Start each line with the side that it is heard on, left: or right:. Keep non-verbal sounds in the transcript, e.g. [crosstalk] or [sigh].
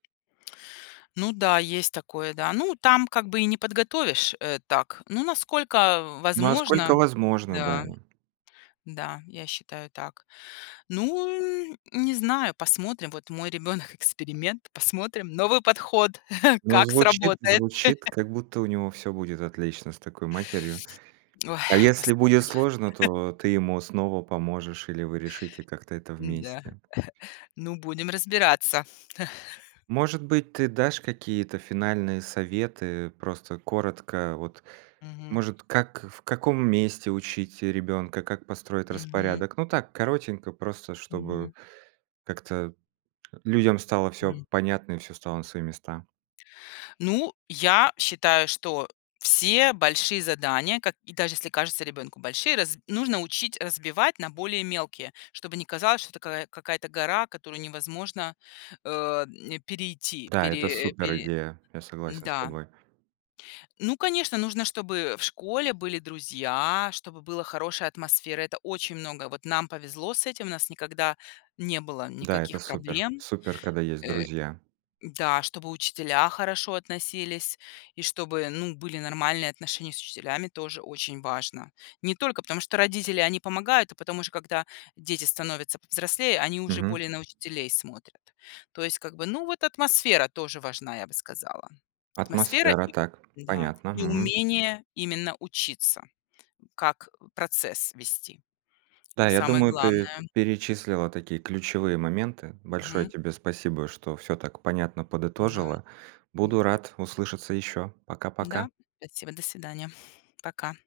left: Ну да, есть такое, да. Ну, там как бы и не подготовишь, э, так. Ну, насколько возможно.
right: Насколько возможно, да.
left: Да. Да, я считаю так. Ну не знаю, посмотрим. Вот мой ребенок- эксперимент, посмотрим, новый подход [chuckles]
right: Ну,
left: как
right: звучит
left: сработает.
right: звучит,
left: [chuckles]
right: как будто у него всё будет отлично с такой матерью. А
left: [tsk] Ой,
right: если будет
left: посмотрим.
right: сложно,
left: [chuckles]
right: то ты ему снова поможешь, или вы решите как-то это
left: Н-да. [chuckles]
right: вместе.
left: Ну будем разбираться. [chuckles]
right: Может быть, ты дашь какие-то финальные советы, просто коротко. Вот,
left: Мгм.
right: может, как в каком месте учить ребенка, как построить
left: Мгм.
right: распорядок? Ну так, коротенько, просто, чтобы
left: Мгм.
right: как-то людям стало всё
left: М.
right: понятно и всё стало на свои места.
left: Ну, я считаю, что все большие задания, как и даже если кажется ребенку большие, раз нужно учить разбивать на более мелкие, чтобы не казалось, что такая какая-то гора, которую невозможно, э, м, перейти,
right: Да, это
left: пере пере
right: суперидея, я согласен с
left: Н-да.
right: тобой.
left: Ну, конечно, нужно, чтобы в школе были друзья, чтобы была хорошая атмосфера. Это очень много. Вот нам повезло с этим. У нас никогда не было
right: Да, это
left: никаких
right: супер.
left: проблем.
right: Супер, когда есть
left: Э
right: друзья.
left: да, чтобы учителя хорошо относились, и чтобы, ну, были нормальные отношения с учителями- тоже очень важно. Не только потому, что родители- они помогают, а потом уже когда дети становятся повзрослее, они уже
right: Мгм.
left: более на учителей смотрят. То есть как бы, ну, вот атмосфера тоже важна, я бы сказала. Атмосфера
right: Атмосфера.
left: и
right: Так,
left: да,
right: понятно.
left: и
right: Мгм.
left: умение именно учиться, как процесс вести.
right: Да, я
left: Самое
right: думаю, ты
left: главное.
right: перечислила такие ключевые моменты. Большое
left: Мгм.
right: тебе спасибо, что всё так понятно
left: Н-да.
right: подытожила.
left: М.
right: Буду рад услышаться еще. Пока-пока.
left: Да. Спасибо. До свидания. Пока.